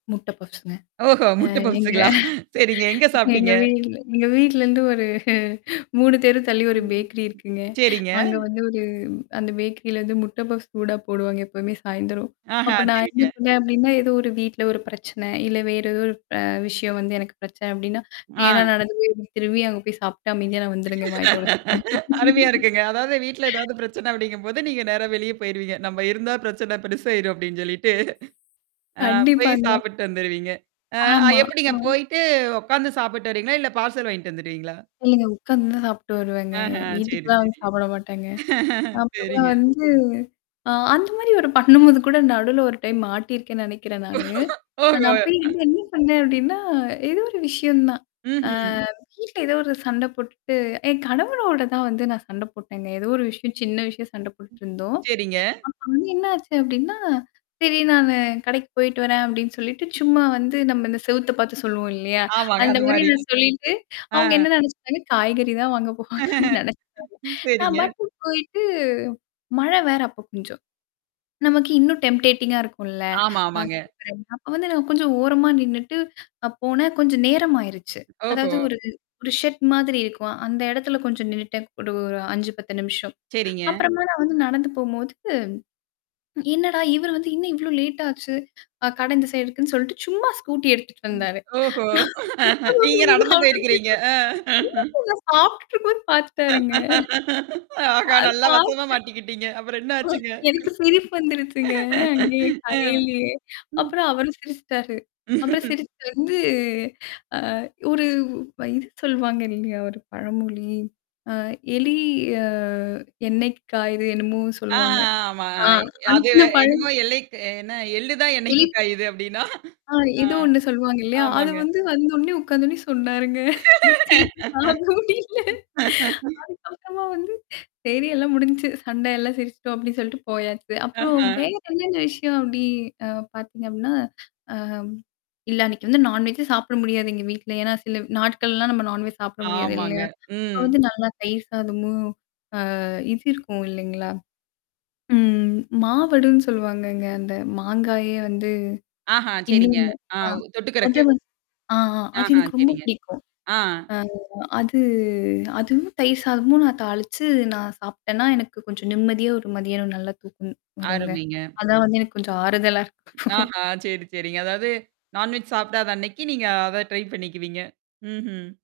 முட்ட பப்ஸ்ங்க. ஓஹோ! அ முட்ட எங்க பப்ஸுங்களா! சரிங்க எங்க சாப்டீங்க? எங்க வீட்ல எங்க வீட்லருந்து ஒரு 3 தெரு தள்ளி ஒரு ம். பேக்கரி இருக்குங்க. சரிங்க. அங்க வந்து ஒரு அந்த பேக்கரிலருந்து முட்டை பஃப்ஸ் சூடா போடுவாங்க. எப்பவுமே சாயந்தரம். ஆஹ அப்ப நான் என்ன சரிங்க. பண்ணேன் அப்ப்டின்னா, ஏதோ ஒரு வீட்ல ஒரு பிரச்சனை, இல்ல வேறு ஏதோ ஒரு ப விஷயம் வந்து எனக்கு பிரச்சனை அப்ப்டின்னா, ந நா ஆ. நடந்து போய் திரும்பி அங்க போய் சாப்ட்டு அமைதியா நான் வந்துருங்கேன். வாய் தொடச்சுட்டு. அருமையா இருக்குங்க. அதாவது வீட்ல ஏதாவது பிரச்சனை அப்டிங்கும்போது, நீங்க நேரா வெளியே போயிருவீங்க. நம்ம இருந்தா பிரச்சனை பெருசாயிரும் அப்படின்னு சொல்லிட்டு. ஆ போய் கண்டிப்பாங்க. சாப்பிட்டு வந்துருவீங்க. அ அ ஆமா. எப்படிங்க ஆ. போயிட்டு உட்காந்து சாப்பிட்டு வருவீங்களா? இல்ல பார்சல் வாங்கிட்டு வந்துருவீங்களா? இல்லங்க உட்காந்து தான் சாப்ப்டட்டு வருவேங்க. ஆஹ சரி, வீட்டுக்கெல்லாம் வந்து சரி. சாப்பிட மாட்டேங்க. அப்பதான் சரிங்க. வந்து ஆ அந்த மாரி ஒரு பண்ணும்போது கூட நடுவுல ஒரு டைம் மாட்டியிருக்கேன்னு நெனைக்கிறேன் நானு. ந நான் ஓஹோ! அப்பய வந்து என்ன பன்னேன் அப்டின்னா, ஏதோ ஒரு விஷயம் தான். அ ம்ஹ்ம். வீட்ல ஏதோ ஒரு சண்ட போட்டுட்டு, என் கணவரோட தான் வந்து நான் சண்ட போட்டேன்ங்க. ஏதோ ஒரு விஷயம் சின்ன விஷயம் சண்ட போட்டுட்டுருந்தோம். சரிங்க. அப்ப வந்து என்ன ஆச்சு அப்படின்னா, சரி "நானு கடைக்கு போயிட்டு வரேன்." அப்படின்னு சொல்லிட்டு சும்மா வந்து நம்ம இந்த செவுத்த பார்த்து சொல்லுவோம் இல்லையா? ஆமாங்க. அந்த அந்த மாரி மாரி. நான் சொல்லிட்டு, ஆ. அவங்க என்ன நெனச்சுட்டாங்க காய்கறி தான் வாங்க போவாங்க. அப்டின்னு நினைச்சேன். நான் சரிங்க. மட்டும் போயிட்டு மழை வேற அப்ப கொஞ்சம். நமக்கு இன்னும் டெம்பேட்டிங்கா இருக்கும்ல. ஆமா, அ ஆமாங்க. சூப்பர். அப்ப வந்து நான் கொஞ்சம் ஓரமா நின்னுட்டு அ போனேன் கொஞ்சம் நேரம்யிருச்சு. ஓஹோ! அதாவது ஒரு ஒரு ஷெட் மாரி இருக்கும். அந்த இடத்துல கொஞ்சம் நின்னுட்டேன் ஒரு 5, 10 நிமிஷம். சரிங்க. அப்புறமா நான் வந்து நடந்து போம்போது என்னடா? இவரு வந்து இன்னும் இவ்வளோ லேட் ஆச்சு. அ கடை இந்த சைடு இருக்குன்னு சொல்லிட்டு சும்மா ஸ்கூட்டி எடுத்துட்டு வந்தாரு. ஓஹோ! நான் முட்ட நீங்க பப்ஸ்ங்க நடந்து சாப்ட்டுட்டு போயிருக்கிறீங்க. அ. இருந்தேன்ங்க. [unintelligible] சாப்ட்டுட்டு இருக்கும்போதுன்னு பார்த்துட்டாருங்க. ஆஹா! அ நல்லா பாத்து வசமா மாட்டிக்கிட்டீங்க. அப்புறம் என்ன ஆச்சுங்க? எனக்கு சிரிப்பு வந்துருச்சுங்க. அங்கேயே ஆ. கடையிலயே ம். அப்புறம் அவரும் சிரிச்சுட்டாரு. அப்புறம் சிரிச்சு வந்து அ ஒரு இது சொல்வாங்க இல்லையா? ஒரு பழமொழி. அ எலி அ எண்ணெய்க்கு காய்து என்னமோ ஆ, ஆ, சொல்லுவாங்க. ஆ. ஆமா. ஆ அது அந்த பழமொ என்னமோ எல்லைக்கு என்ன எள்ளு தான் என்னைக்கு இ காயுது அப்டின்னா. ஆ ஆ. ஏதோ ஒண்ணு சொல்லுவாங்க இல்லையா? அது ஆமாங்க. வந்து வந்து உடனே உட்கார்ந்து உடனே சொன்னாருங்க. எனக்கு சிரிப்பு தாங்க முடியல. அதுக்கப்புறமா வந்து சரி எல்லாம் முடிஞ்சுச்சு சண்டை எல்லாம் சிரிச்சுட்டோம். அப்ப்டின்னு சொல்லிட்டு போயாச்சு. அப்புறம் ஆஹ. வேற என்னென்ன விஷயம் அப்படி அ பார்த்தீங்க அப்டினா, அ. இல்ல அன்னைக்கு வந்து நான்வெஜே சாப்பிட முடியாது எங்க வீட்ல. ஏன்னா சில நாட்கள்லாம் நம்ம நான்வெஜ் சாப்பிட முடியாது ஆமாங்க. இல்லையா? அப்ப ம். வந்து நல்லா தயிர் சாதமோ! அ இது இருக்கும் இல்லைங்களா? ம். மாவடுன்னு சொல்லுவாங்கங்க அந்த மாங்காயே வந்து ஆஹா, சரிங்க. இன்னொன்ன. ஆ ஆ. தொட்டுக்கறக்கு. அதுவும் ஆ அது ஆஹா, எனக்கு ரொம்ப சரிங்க. பிடிக்கும். ஆ. அ அது அதுவும் தயிர் சாதமும் நான் தாளிச்சு நான் சாப்டேன்னா, எனக்கு கொஞ்சம் நிம்மதியா ஒரு மதியானம் நல்லா தூக்கம் வருங்க. அருமைங்க. அதான் வந்து எனக்கு கொஞ்சம் ஆறுதலா இருக்கும். ஆஹா! சரி, சரிங்க. அதாவது நான்வெஜ் சாப்டாத அன்னைக்கு நீங்க அத ட்ரை பண்ணிக்குவீங்க. ம்ஹ்ம்.